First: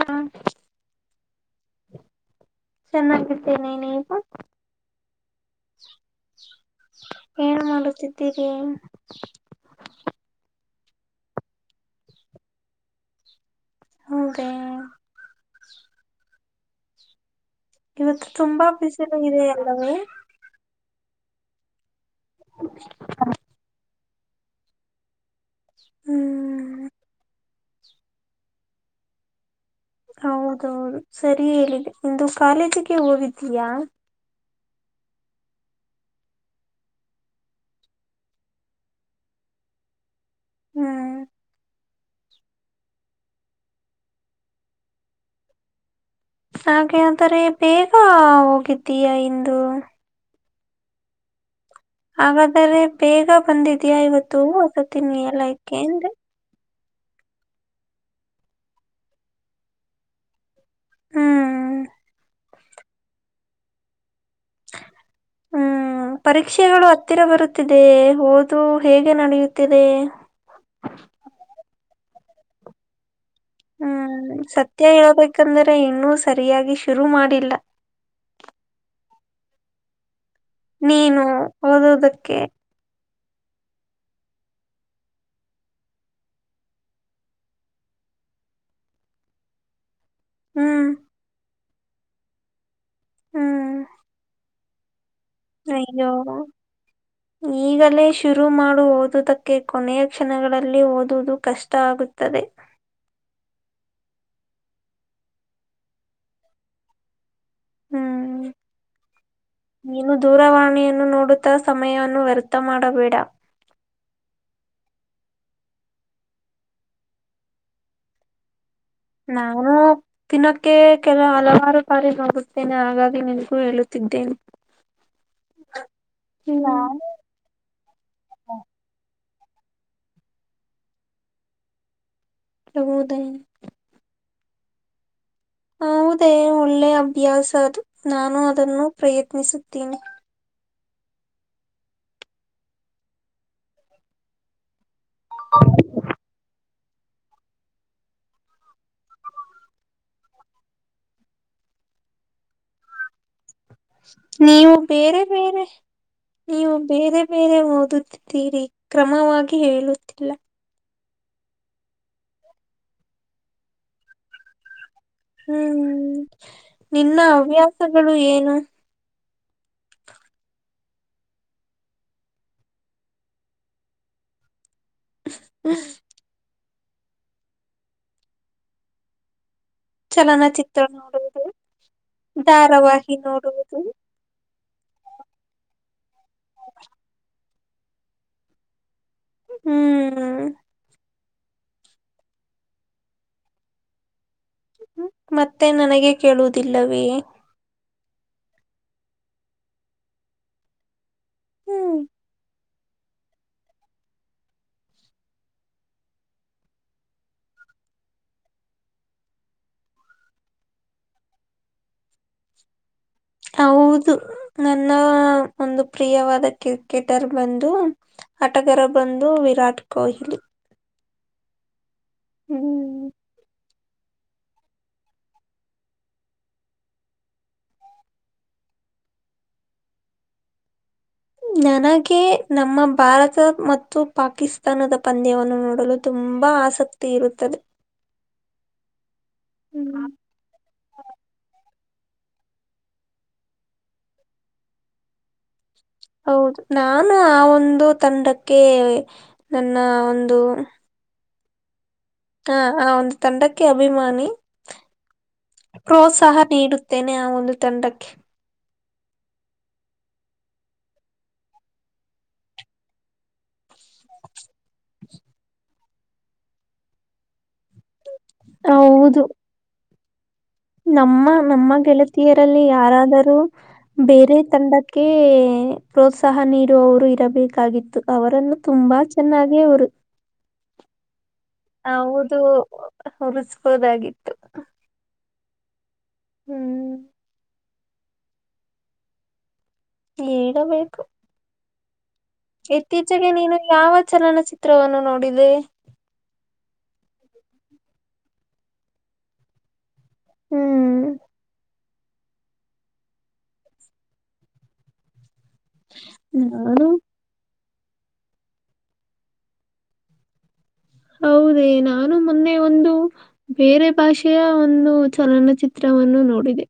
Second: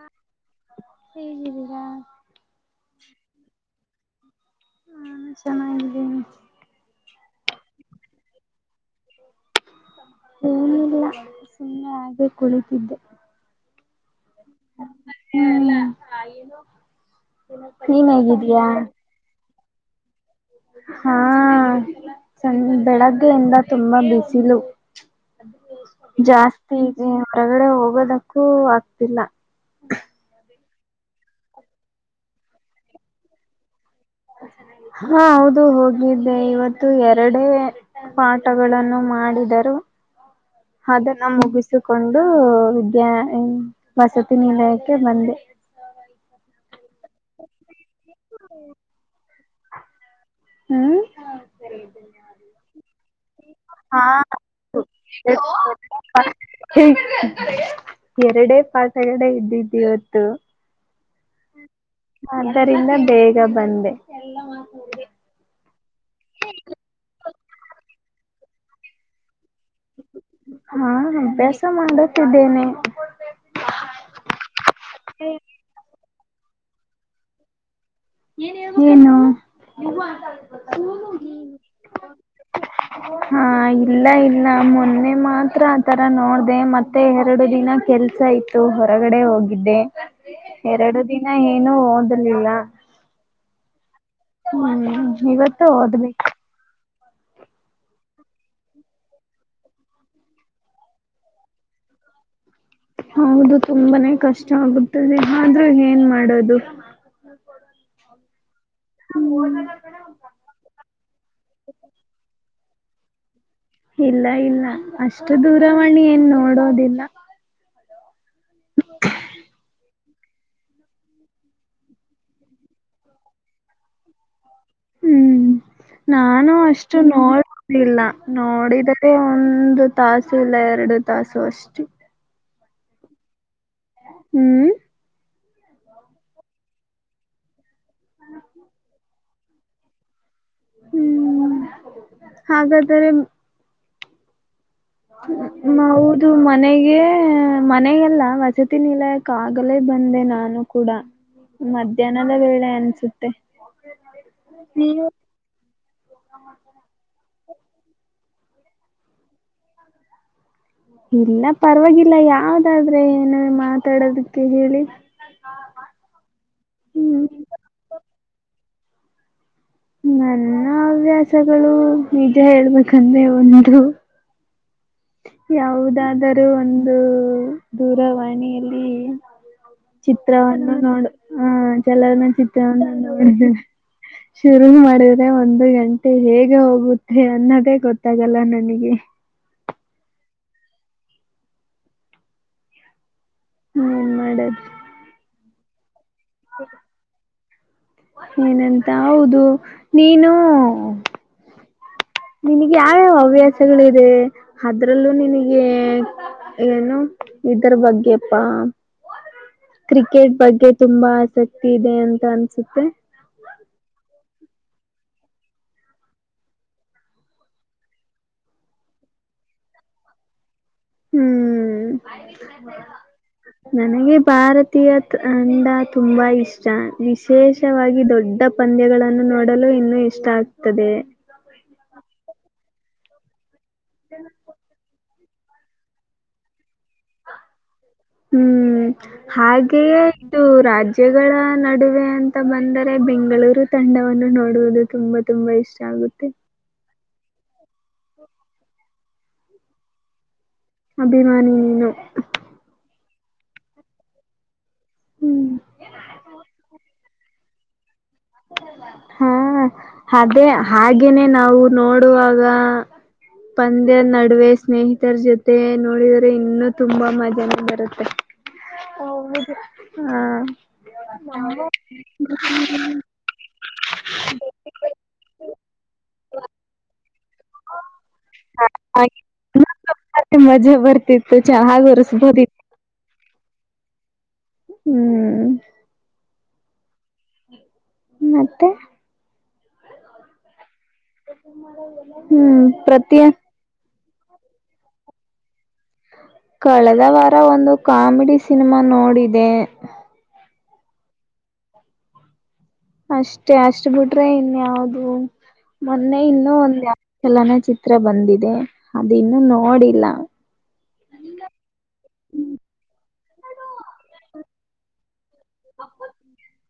ಹಾ ಹೇಗಿದೀಯಾ ಚೆನ್ನಾಗಿರ್ತ್ತೇನೆ ನೀಗ ಹ ಚೆನ್ನಾಗೀ ಏನ್ ಮಾಡುತ್ತಿದ್ದೀರಿ ಲ್ಲ ಸುಮ್ಮನೆ ಹಾಗೆ ಕುಳಿತಿದ್ದೆ ಹೌದಾ ಹ್ಮ್ ನೀನ್ ಹೇಗಿದ್ದಯಾ ಇದೆ ಎಲ್ಲವ ಹಾ ಚ ಬೆಳಗ್ಗೆಯಿಂದ ತುಂಬಾ ಬಿಸಿಲು ಹ್ಮ್ ಜಾಸ್ತಿ ಇದೆ ಹೊರಗಡೆ ಹೋಗೋದಕ್ಕೂ ಆಗ್ತಿಲ್ಲ ಹೌದೌದು ಸರಿ ಹೇಳಿದೆ ಇಂದು ಕಾಲೇಜಿಗೆ ಹೋಗಿದ್ದೀಯಾ ಹಾ ಹೌದು ಹೋಗಿದ್ದೆ ಇವತ್ತು ಎರಡ ಪಾಠಗಳನ್ನು ಮಾಡಿದರು ಹ್ಮ್ ಅದನ್ನು ಮುಗಿಸಿಕೊಂಡು ವಿದ್ಯಾ ವಸತಿ ನಿಲಯಕ್ಕೆ ಬಂದೆ ಹಾಗೆ ಅಂದರೆ ಬೇಗ ಹೋಗಿದ್ದೀಯಾ ಇಂದು ಹ್ಮ್ ಹಾಗಾದ್ರೆ ಬೇಗ ಬಂದಿದ್ಯಾ ಹಾ ಇವತ್ತು ಅಗತ್ತಿನಿ ಎಲ್ಲಕ ಅಂದ್ರೆ [unintelligible] ಎರಡೇ ಪಾಸಗಡೆ ಇದ್ದಿದ್ದಿ ಇವತ್ತು ಹ್ಮ್ ಆದ್ದರಿಂದ ಬೇಗ ಬಂದೆ ಹ್ಮ್ ಪರೀಕ್ಷೆಗಳು ಹತ್ತಿರ ಬರುತ್ತಿದೆ ಹದ ಇದು ಹೇಗೆ ನಡೆಯುತ್ತಿದೆ ಹಾ ಅಭ್ಯಾಸ ಮಾಡುತ್ತಿದ್ದೇನೆ ಹ್ಮ್ ಸತ್ಯ ಹೇಳ್ಬೇಕಂದ್ರೆ ಇನ್ನೂ ಸರಿಯಾಗಿ ಶುರು ಮಾಡಿಲ್ಲ ಏನು ನೀನು ಓದೋದಕ್ಕೆ ಹಾ ಇಲ್ಲ ಇಲ್ಲ ಮೊನ್ನೆ ಮಾತ್ರ ಆತರ ನೋಡ್ದ ಮತ್ತೆ ಮತ್ತೆ ಎರಡು ದಿನ ಕೆಲ್ಸ ಇತ್ತು ಹೊರಗಡೆ ಹೋಗಿದ್ದೆ ಹ್ಮ್ ಎರಡು ದಿನ ಏನು ಓದರ್ಲಿಲ್ಲ ಹ್ಮ್ ಹ್ಮ ಇವತ್ತು ಅಯ್ಯೋ ಓದ್ಬೇಕು ಈಗಲೇ ಶುರು ಮಾಡು ಓದುದಕ್ಕೆ ಕೊನೆಯ ಕ್ಷಣಗಳಲ್ಲಿ ಓದುವುದು ಕಷ್ಟ ಆಗುತ್ತದೆ ಹೌದು ತುಂಬಾನೇ ಕಷ್ಟ ಆಗುತ್ತದೆ ಆದ್ರೆ ಏನ್ ಮಾಡೋದು ಹ್ಮ್ ಹ ಮ [unintelligible] ನೀನು ದೂರವಾಣಿಯನ್ನು ನೋಡುತ್ತಾ ಸಮಯವನ್ನು ವ್ಯರ್ಥ ಮಾಡಬೇಡ ಇಲ್ಲ ಇಲ್ಲ ಅಷ್ಟು ದೂರವಾಣಿ ಏನ್ ನೋಡೋದಿಲ್ಲ ಹ ನಾನು ದಿನಕ್ಕೆ ಕೆಲ ಹಲವಾರು ಬಾರಿ ನೋಡುತ್ತೇನೆ ಹಾಗಾಗಿ ನಿನಗೂ ಹೇಳುತ್ತಿದ್ದೇನೆ ಹ್ಮ್ ನಾನು ಅಷ್ಟು ಹ್ಮ್ ನೋಡ್ ಇಲ್ಲ ನೋಡಿದೆ ಒಂದು ತಾಸು ಇಲ್ಲ ಎರಡು ತಾಸು ಅಷ್ಟೇ ಅಗುವದ ಹ್ಮ್ ಹೌದೇ ಒಳ್ಳೆ ಅಭ್ಯಾಸ ಅದು ನಾನು ಅದನ್ನು ಪ್ರಯತ್ನಿಸುತ್ತೇನೆ ಹ್ಮ್ ಹಾಗಾದ್ರೆ ನದು ಮ ಮನೆಗೆ ಮನೆಗೆಲ್ಲ ವಸತಿ ನಿಲಯಕ್ ಆಗಲೇ ಬಂದೆ ನಾನು ಕೂಡ ಮಧ್ಯಾಹ್ನದ ವೇಳೆ ಅನ್ಸುತ್ತೆ ನೀವು ಬೇರೆ ಬೇರೆ ನೀವು ಬೇರೆ ಬೇರೆ ಓದುತ್ತಿದ್ದೀರಿ ಕ್ರಮವಾಗಿ ಹೇಳುತ್ತಿಲ್ಲ ಇಲ್ಲ ಪರವಾಗಿಲ್ಲ ಯಾವ್ದಾದ್ರೆ ಏನು ಮಾತಾಡೋದಕ್ಕೆ ಹೇಳಿ ಹ್ಮ್ ನಿನ್ನ ಹವ್ಯಾಸಗಳು ಏನು ನನ್ನ ಹವ್ಯಾಸಗಳು ನಿಜ ಹೇಳ್ಬೇಕಂದ್ರೆ ಒಂದು ಯಾವುದಾದರೂ ಒಂದು ದೂರವಾಣಿಯಲ್ಲಿ ಚಿತ್ರವನ್ನು ಚಲನಚಿತ್ರ ನೋ ನೋಡುವುದು ಹ ಚಲರ್ ಮ ಚಿತ್ರವನ್ನು ಧಾರಾವಾಹಿ ನೋಡ ನೋಡುವುದು ಶುರು ಮಾಡಿದ್ರೆ ಒಂದು ಗಂಟೆ ಹೇಗೆ ಹೋಗುತ್ತೆ ಅನ್ನೋದೇ ಗೊತ್ತಾಗಲ್ಲ ನನಗೆ ಹ್ಮ್ ಹ್ಮ್ ಮಾಡದು ಮತ್ತೆ ನನಗೆ ಕೇಳುದಿಲ್ಲವೇ ಏನಂತ ಹೌದು ನೀನು ಹ್ಮ್ ನಿನಗೆ ಯಾವ್ಯಾವ ಹವ್ಯಾಸಗಳಿದೆ ಅದ್ರಲ್ಲೂ ನಿನಗೆ ಏನು ಇದರ ಬಗ್ಗೆಪ್ಪಾ ಕ್ರಿಕೆಟ್ ಬಗ್ಗೆ ತುಂಬಾ ಆಸಕ್ತಿ ಇದೆ ಅಂತ ಅನ್ಸುತ್ತೆ ಹೌದು ನನ್ನ ಒಂದು ಪ್ರಿಯವಾದ ಕ್ರಿಕೆಟರ್ ಬಂದು ಆಟಗಾರ ಬಂದು ವಿರಾಟ್ ಕೊಹ್ಲಿ ಹ್ಮ್ ಹ್ಮ್ ನನಗೆ ಭಾರತೀಯ ತಂಡ ತುಂಬಾ ಇಷ್ಟ ವಿಶೇಷವಾಗಿ ದೊಡ್ಡ ಪಂದ್ಯಗಳನ್ನು ನೋಡಲು ಇನ್ನು ಇಷ್ಟ ಆಗ್ತದೆ ನನಗೆ ನಮ್ಮ ಭಾರತ ಮತ್ತು ಪಾಕಿಸ್ತಾನದ ಪಂದ್ಯವನ್ನು ನೋಡಲು ತುಂಬಾ ಆಸಕ್ತಿ ಇರುತ್ತದೆ ಹ್ಮ್ ಹಾಗೆಯೇ ಹ್ಮ್ ಇದು ರಾಜ್ಯಗಳ ನಡುವೆ ಅಂತ ಬಂದರೆ ಬೆಂಗಳೂರು ತಂಡವನ್ನು ನೋಡುವುದು ತುಂಬ ತುಂಬಾ ಇಷ್ಟ ಆಗುತ್ತೆ ಹೌದು ನಾನು ಆ ಒಂದು ತಂಡಕ್ಕೆ ನನ್ನ ಒಂದು ಅಭಿಮಾನಿ ನೀನು ಹಾ ಆ ಒಂದು ತಂಡಕ್ಕೆ ಅಭಿಮಾನಿ ಹ್ಮ್ ಪ್ರೋತ್ಸಾಹ ನೀಡುತ್ತೇನೆ ಆ ಒಂದು ತಂಡಕ್ಕೆ ಹಾ ಅದೇ ಹಾಗೇನೆ ನಾವು ನೋಡುವಾಗ ಪಂದ್ಯದ ನಡುವೆ ಸ್ನೇಹಿತರ ಜೊತೆ ನೋಡಿದ್ರೆ ಇನ್ನುೂ ತುಂಬಾ ಮಜಾಾನ ಬರುತ್ತೆ ಹೌದು ಹಾ ನಮ್ಮ ನಮ್ಮ ಗೆಳತಿಯರಲ್ಲಿ ಯಾರ ಬೇರೆ ತಂಡಕ್ಕೆ ಪ್ರೋತ್ಸಾಹ ನೀಡುವವರು ಇರಬೇಕು ಾಗಿತ್ತು ಅವರನ್ನು ತುಂಬಾ ಚೆನ್ನಾಗಿ ಅವರು ುಂಬ ಮಜಾ ಬರ್ತಿತ್ತು ಚೆನ್ನಾಗ್ ಉರ್ಸ್ಬೋದಿತ್ತು ಉಸ್ಬೋದಾಗಿತ್ತು ಹ್ಮ್ ಹ್ಮ್ ಮತ್ತೆ ನೀಡಬೇಕು ಮಾಡ ಇತ್ತೀಚೆಗೆ ನೀನು ಯಾವ ಚಲನಚಿತ್ರವನ್ನು ನೋಡಿದೆ ಕಳೆದ ವಾರ ಒಂದು ಕಾಮಿಡಿ ಸಿನಿಮಾ ನೋಡಿದೆ ಹ್ಮ್ ಅಷ್ಟೆ ಅಷ್ಟ್ ಬಿಟ್ರೆ ಇನ್ಯಾವ್ದ ಮೊನ್ನೆ ಇನ್ನುೂ ಒಂದ ನಾನು ಯ ಚಲನ ಚಿತ್ರ ಬಂದಿದೆ ಅದು ಇನ್ನು ನೋಡಿಲ್ಲ ಹೌದೇ ನಾನು ಮೊನ್ನೆ ಒಂದು ಬೇರೆ ಭಾಷೆಯ ಒಂದು ಚಲನ ಚಿತ್ರವನ್ನು ನೋಡಿದೆ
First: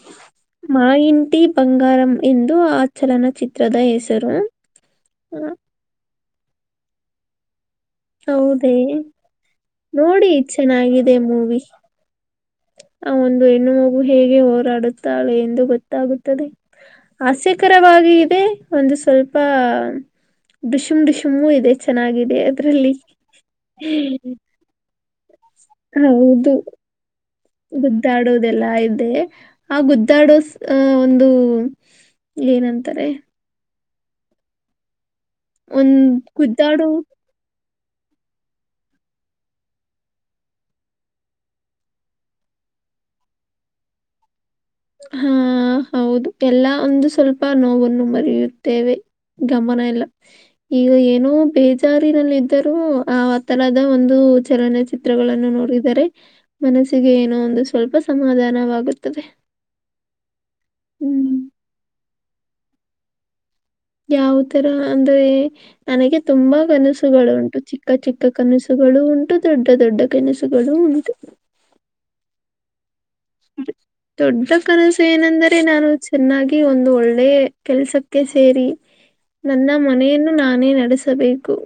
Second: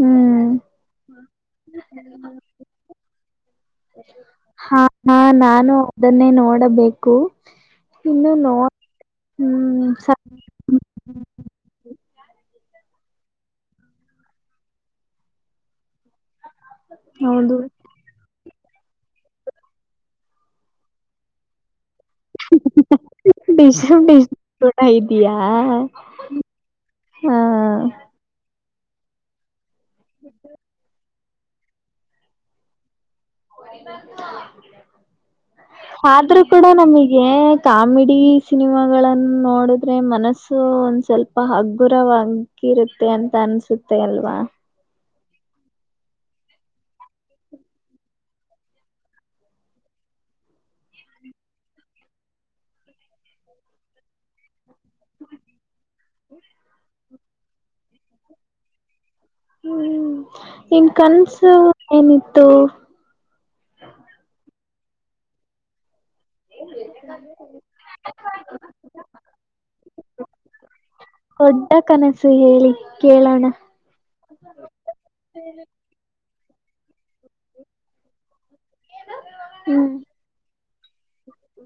ಹ್ಮ್ ಮಾ ಇಂತಿ ಬಂಗಾರಂ ಎಂದು ಆ ಚಲನಚಿತ್ರದ ಹೆಸರು ಹಾ ಹ, ನಾ ಅದನ್ನೇ ನೋಡಬೇಕು ಇನ್ನು ನೋ ಹೌದೇ ಹ್ಮ್ ಸ ನೋಡಿ ಚೆನ್ನಾಗಿದೆ ಮೂವಿ ಆ ಒಂದು ಹೆಣ್ಣು ಮಗು ಹೇಗೆ ಹೋರಾಡುತ್ತಾಳೆ ಎಂದು ಗೊತ್ತಾಗುತ್ತದೆ ಹೌದು ಹಾಸ್ಯಕರವಾಗಿ ಇದೆ ಒಂದು ಸ್ವಲ್ಪ ಡಿಶಿಮ್ ಡಿಶಮೂ ಇದೆ ಚೆನ್ನಾಗಿದೆ ಅದ್ರಲ್ಲಿ ತೋಡ ಇದಯಾ ಹೌದು ಹ ಗುದ್ದಾಡೋದೆಲ್ಲಾ ಇದೆ ಆ ಗುದ್ದಾಡೋ ಅಹ ಒಂದು ಏನಂತಾರೆ? ಒಂದ್ ಆದ್ರೂ ಕೂಡ ಗುದ್ದಾಡೋ ನಮಗೆ. ಕಾಮಿಡಿ ಸಿನಿಮಾಗಳನ್ನ್ ನೋಡಿದ್ರೆ ಮನಸ್ಸು ಒಂದ್ ಸ್ವಲ್ಪ ಹಗ್ಗುರವಾಗ ಇರುತ್ತೆ ಅಂತ ಅನ್ಸುತ್ತೆ ಅಲ್ವಾ. ಹ್ಮ ಹೌದು ಎಲ್ಲ ಒಂದು ಸ್ವಲ್ಪ ನೋವನ್ನು ಮರಿಯುತ್ತೇವೆ ಗಮನ ಎಲ್ಲ ಈಗ ಏನೋ ಬೇಜಾರಿನಲ್ಲಿದ್ದರೂ ಆ ತರದ ಒಂದು ಚಲನಚಿತ್ರಗಳನ್ನು ನೋಡಿ ದರೆ ಮನಸ್ಸಿಗೆ ಏನೋ ಒಂದು ಸ್ವಲ್ಪ ಸಮಾಧಾನವಾಗುತ್ತದೆ. ಹ್ಮ್ ನಿನ್ ಹ್ಮ್ ಕನ್ಸು ಏನಿತ್ತು. ಯಾವ ತರ ಅಂದ್ರೆ ನನಗೆ ತುಂಬಾ ಕನಸುಗಳು ಉಂಟು ಚಿಕ್ಕ ಚಿಕ್ಕ ಕನಸುಗಳೂ ಉಂಟು ದೊಡ್ಡ ದೊಡ್ಡ ಕನಸುಗಳೂ ಉಂಟು. ದೊಡ್ಡ ಕನಸು ಹೇಳಿ ಕೇಳೋಣ. ಹ್ಮ ದೊಡ್ಡ ಕನಸು ಏನೆಂದರೆ ನಾನು ಚೆನ್ನಾಗಿ ಒಂದು ಒಳ್ಳೆ ಕೆಲ್ಸಕ್ಕೆ ಸೇರಿ ನನ್ನ ಹ್ಮ್ ಮನೆಯನ್ನು ನಾನೇ ನಡೆಸಬೇಕು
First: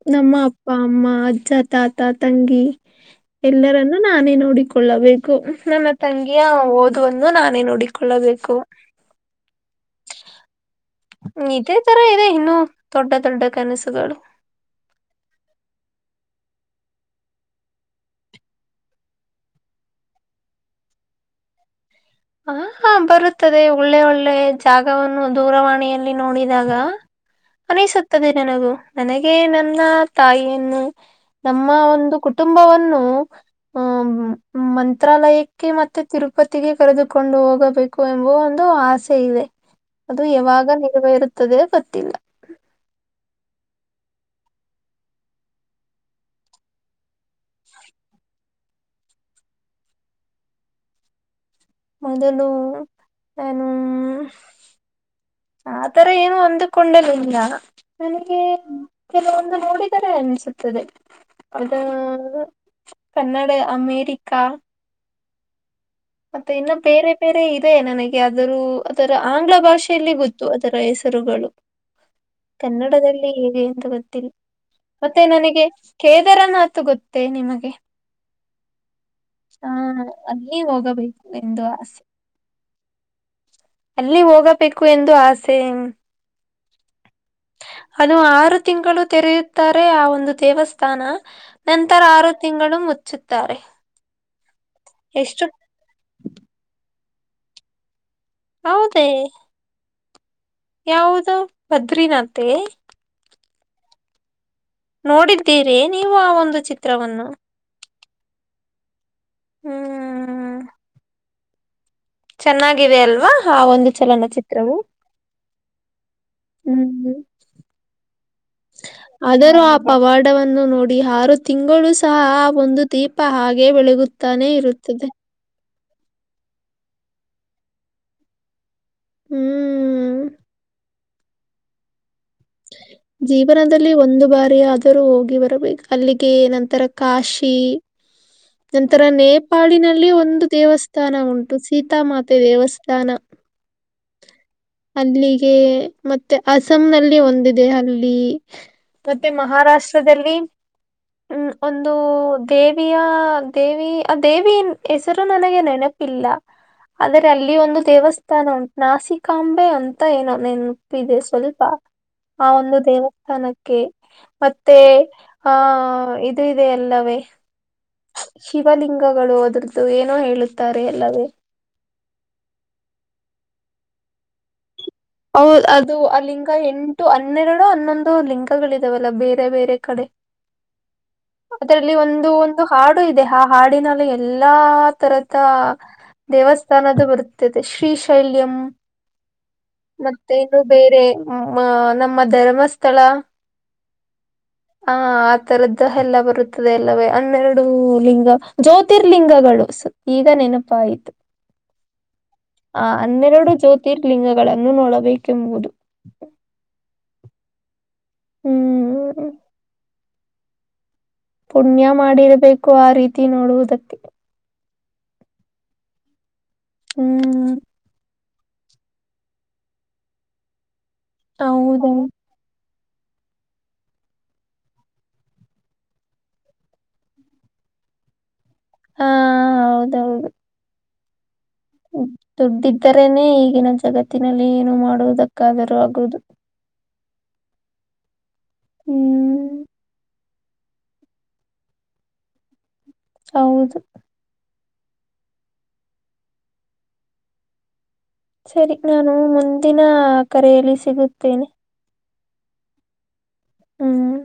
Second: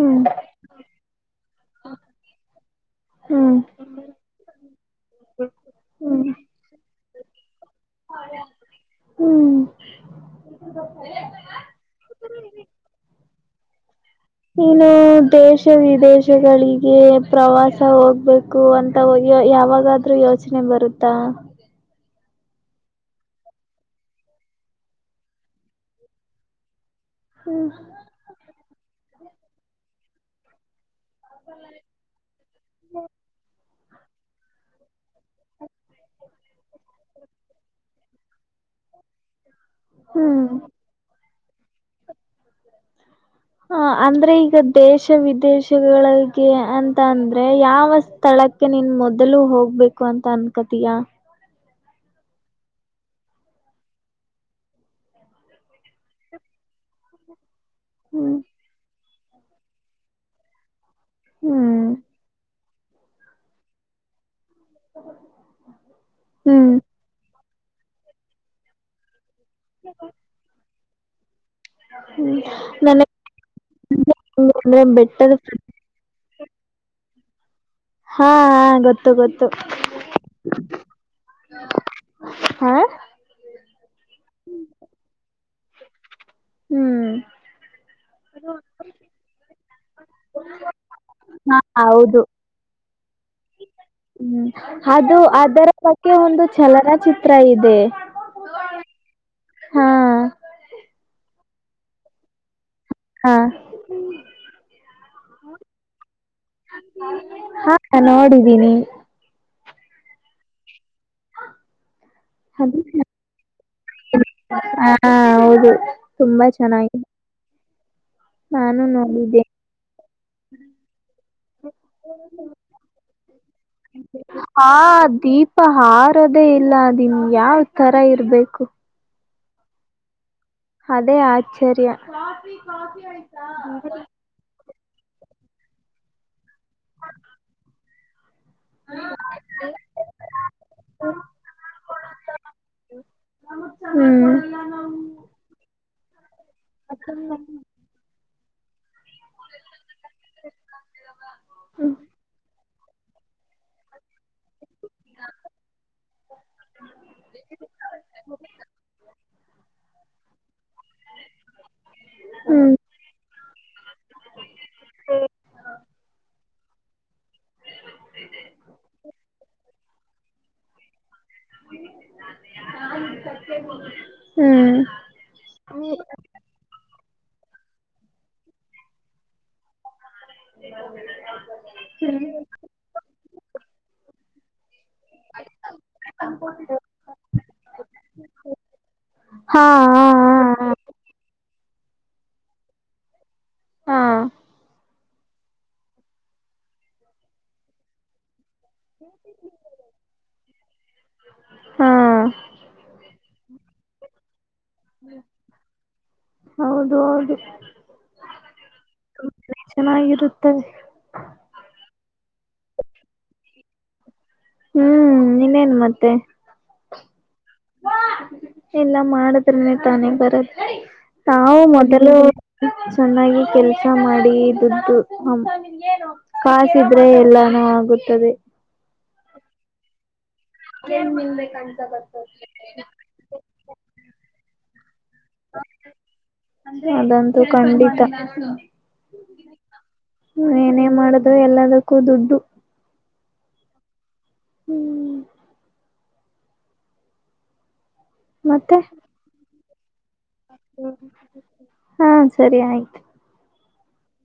ಹ್ಮ್ ನಮ್ಮ ಅ ಪ್ಪ ಅಮ್ಮ ಅಜ್ಜ ತಾತಾ ತಂಗಿ ಹ್ಮ್ ಎಲ್ಲರನ್ನೂ ನಾನೇ ನೋಡಿಕೊಳ್ಳಬೇಕು. ನನ್ನ ಹ್ಮ್ ತಂಗಿಯ ಓದುವನ್ನು ನಾನೇ ನೋಡಿಕೊಳ್ಳಬೇಕು. ಹ್ಮ್ ಇದೇ ತರ ಇದೆ ಇನ್ನೂ ದೊಡ್ಡ ದೊಡ್ಡ ಕನಸುಗಳು. ಇನು ದೇಶ ವಿದೇಶಗಳಿಗೆ ಪ್ರವಾಸ ಹೋಗ್ಬೇಕು. ಕು ಅಂತ ಯಾವಾಗಾದ್ರೂ ಯೋಚನೆ ಬರುತ್ತಾ? ಹ ಹಾ ಬರುತ್ತದೆ ಒಳ್ಳೆ ಒಳ್ಳೆ ಜಾಗವನ್ನು ದೂರವಾಣಿಯಲ್ಲಿ ನೋಡಿದಾಗ. ಹ್ಮ್ ಅನಿಸುತ್ತದೆ ನನಗೂ ನನಗೆ ನನ್ನ ತಾಯಿಯನ್ನು ನಮ್ಮ ಒಂದು ಕುಟುಂಬವನ್ನು ಹ್ಮ ಮಂತ್ರಾಲಯಕ್ಕೆ ಮತ್ತೆ ತಿರುಪತಿಗೆ ಕರೆದುಕೊಂಡು ಹೋಗಬೇಕು ಎಂಬ ಒಂದು ಆಸೆ ಇದೆ. ಅದು ಹ್ಮ್ ಯಾವಾಗ ನೆರವೇರುತ್ತದೆ ಗೊತ್ತಿಲ್ಲ. ಹ ಅಂದ್ರೆ ಈಗ ದೇಶ ವಿದೇಶಗಳಿಗೆ ಅಂತ ಅಂದ್ರೆ ಯಾವ ಸ್ಥಳಕ್ಕ್ ಕೆ ನೀನ್ ಮೊದಲು ಹೋಗ್ಬೇಕು ಅಂತ ಅನ್ಕತೀಯಾ? ಮೊದಲು ನಾನೂ ಆ ತರ ಏನು ಅಂದಕೊಂಡಲಿಲ್ಲ ಹ್ಮ್ ನನಗೆ ಕೆಲವೊಂದು ನೋಡಿದರೆ ಅನಿಸುತ್ತದೆ ಹ್ಮ್ ಅದೂ ಕನ್ನಡ ಅಮೇರಿಕಾ ಹೌ ಮತ್ತೆ ಇನ್ನು ಬೇರೆ ಬೇರೆ ಇದೆ ನನಗೆ ಆದರೂ ಅದರ ಆಂಗ್ಲ ಭಾಷೆಯಲ್ಲಿ ಗೊತ್ತು ಅದರ ಹೆಸರುಗಳು. ಹ್ಮ್ ನನಗೆ ಕನ್ನಡದಲ್ಲಿ ಇದೆ ಅಂತ ಗೊತ್ತಿಲ್ಲ್ ಅಂದ್ರೆ ಮತ್ತೆ ಬೆಟ್ಟದ ನನಗೆ ಕೇದಾರನಾಥ್ ಗೊತ್ತೇ ನಿಮಗೆ? ಹಾ ಹಾ ಗೊತ್ತು ಗೊತ್ತು. ಆ ಅಲ್ಲಿ [unintelligible] ಹಾ ಅಲ್ಲಿ ಹೋಗಬೇಕು ಎಂದು ಆಸೆ. ಹ್ಮ್ ಅದು ಆರು ತಿಂಗಳು ತೆರೆಯುತ್ತಾರೆ ಆ ಒಂದು ದೇವಸ್ಥಾನ. ಹಾ ನಂತರ ಹೌದು ಆರು ತಿಂಗಳು ಮುಚ್ಚುತ್ತಾರೆ. ಹ್ಮ್ ಅದು ಎಷ್ಟು ಅದರ ಬಗ್ಗೆ ಒಂದು ಚಲನಚಿತ್ರ ಇದೆ. ಹೌದೆ ಹಾ ಯಾವು ಭದ್ರಿನಂತೆ ಹಾ ನೋಡಿದ್ದೀರೆ ನೀವು ಆ ಒಂದು ಚಿತ್ರವನ್ನು ಹ ನೋಡಿದ್ದೀನಿ ಹ್ಮ್ ಹ ಚೆನ್ನಾಗಿದೆ ಅಲ್ವಾ ಆ ಒಂದು ಚಲನಚಿತ್ರವು ಹೌದು ತುಂಬಾ ಚೆನ್ನಗಿದೆ ಹ್ಮ್ ನಾನು ನೋಡಿದಿನಿ ಆದರೂ ಆ ಪವಾಡವನ್ನು ನೋಡಿ ಆರು ತಿಂಗಳು ಸಹ ಆ ಒಂದು ದೀಪ ಹಾಗೆ ಬೆಳಗುತ್ತ ತಾನೇ ಇರುತ್ತದೆ ದೀಪಾಹಾರದೆೇ ಅಲ್ಲಿ ಯಾವ್ ತರಇರ್ಬೇಕು ಹ್ಮ್ ಅದೇ ಆಚಾರ್ಯ ಜೀವನದಲ್ಲಿ ಒಂದು ಬಾರಿ ಆದರು ಹೋಗಿ ಬರಬೇಕು ಅಲ್ಲಿಗೆ ನಂತರ ಕಾಶಿ ನಂತರ ನೇಪಾಳಿನಲ್ಲಿ ಒಂದು ದೇವಸ್ಥಾನ ಉಂಟು ಸೀತಾಮಾತೆ ದೇವಸ್ಥಾನ ಹ್ಮ್ ಅಲ್ಲಿಗೆ ಮತ್ತೆ ಅಸಾಂ ನಲ್ಲಿ ಒಂದಿದೆ ಅಲ್ಲಿ ಮತ್ತೆ ಮಹಾರಾಷ್ಟ್ರದಲ್ಲಿ ಹ್ ಒಂದು ದೇವ ದೇವಿಯ ದೇವಿ ಆ ದೇವಿಯ ಹೆಸರು ನನಗೆ ನೆನಪಿಲ್ಲ ಆದ್ರ ಅಲ್ಲಿ ಒಂದು ದೇವಸ್ಥಾನ ಉಂಟು ನಾಸಿಕ್ ಕಾಂಬೆ ಅಂತ ಏನೋ ನೆನಪಿದೆ ಸ್ವಲ್ಪ ಆ ಹ್ಮ್ ಒಂದು ದೇವಸ್ಥಾನಕ್ಕೆ ಮತ್ತೆ ಇದು ಇದೆ ಅಲ್ಲವೇ ಶಿವಲಿಂಗಗಳು ಅದ್ರದ್ದು ಏನೋ ಹೇಳುತ್ತಾರೆ ಎಲ್ಲವೇ ಹ್ಮ್ ಹೌದ ಅದು ಆ ಲಿಂಗ ಹನ್ನೆರಡು ಹನ್ನೊಂದು ಲಿಂಗಗಳು ಇದ್ದವೇ ಬೇರೆ ಬೇರೆ ಕಡೆ ಅದರಲ್ಲಿ ಒಂದು [inaudible] ಒಂದು ಹಾಡು ಇದೆ ಆ ಹಾಡಿನಲ್ಲಿೂ ಎಲ್ಲಾ ತರದ ದೇವಸ್ಥಾನದ ಬರುತ್ತದೆ ಶ್ರೀಶೈಲ್ಯಂ ಹಾ ಹಾ ಮತ್ತೇ ಇದು ಬೇರೆ ನಮ್ಮ ಧರ್ಮಸ್ಥಳ ಹಾ ಹ ಆ ತರದ ಎಲ್ಲ ಬರುತ್ತದೆ ಎಲ್ಲವೇ ಹನ್ನೆರಡು ಲಿಂಗ ಜ್ಯೋತಿರ್ಲಿಂಗಳು ಈಗ ನೆನಪುಹಾಯ್ತು ಹಾ ಆ ಹನ್ನೆರಡು ಜ್ಯೋತಿರ್ಲಿಂಗ ನೋಡಬೇಕೆಂಬುದು ಹೌದು ಹೌದು ಹ್ಮ್ ಚೆನ್ನಾಗಿರುತ್ತದ್ದೆ ಪುಣ್ಯ ಮಾಡಿರಬೇಕು ಆ ರೀತಿ ನೋಡುವುದಕ್ಕೆ ಹ್ಮ್ ಇನ್ನೇನು ಮತ್ತೆ ಹ್ಮ್ ಇಲ್ಲ ಮಾಡುದ್ರನೇ ತಾನೇ ಬರುತ್ತೆ ನಾವು ಹೌದೌದು ಮೊದಲು ಚೆನ್ನಾಗಿ ಕೆಲಸ ಮಾಡಿ ದುಡ್ಡಿದು ಕಾಸಿದ್ರೆ ಎಲ್ಲಾನು ಆಗುತ್ತದೆ ಹೌದು ಏನ್ ಮಲ್ಬೇಕಂತ ದುಡ್ಡಿದ್ದರೇನೆ ಈಗಿನ ಜಗತ್ತಿನಲ್ಲಿ ಏನು ಮಾಡುವುದಕ್ಕಾದರೂ ಆಗುದು ಅಂದ್ರೆ ಅದಂತೂ ಖಂಡಿತ ಹ್ಮ್ ಏನೇ ಮಾಡುದ್ರು ಎಲ್ಲದಕ್ಕೂ ದುಡ್ಡು ಹೌದು ಹೂ ಸರಿ ಮತ್ತೆ ನಾನು ಮುಂದಿನ ಕರೆಯಲ್ಲಿ ಸಿಗುತ್ತೇನೆ ಹಾ ಸರಿ ಆಯ್ತ ಹ್ಮ್ಮ್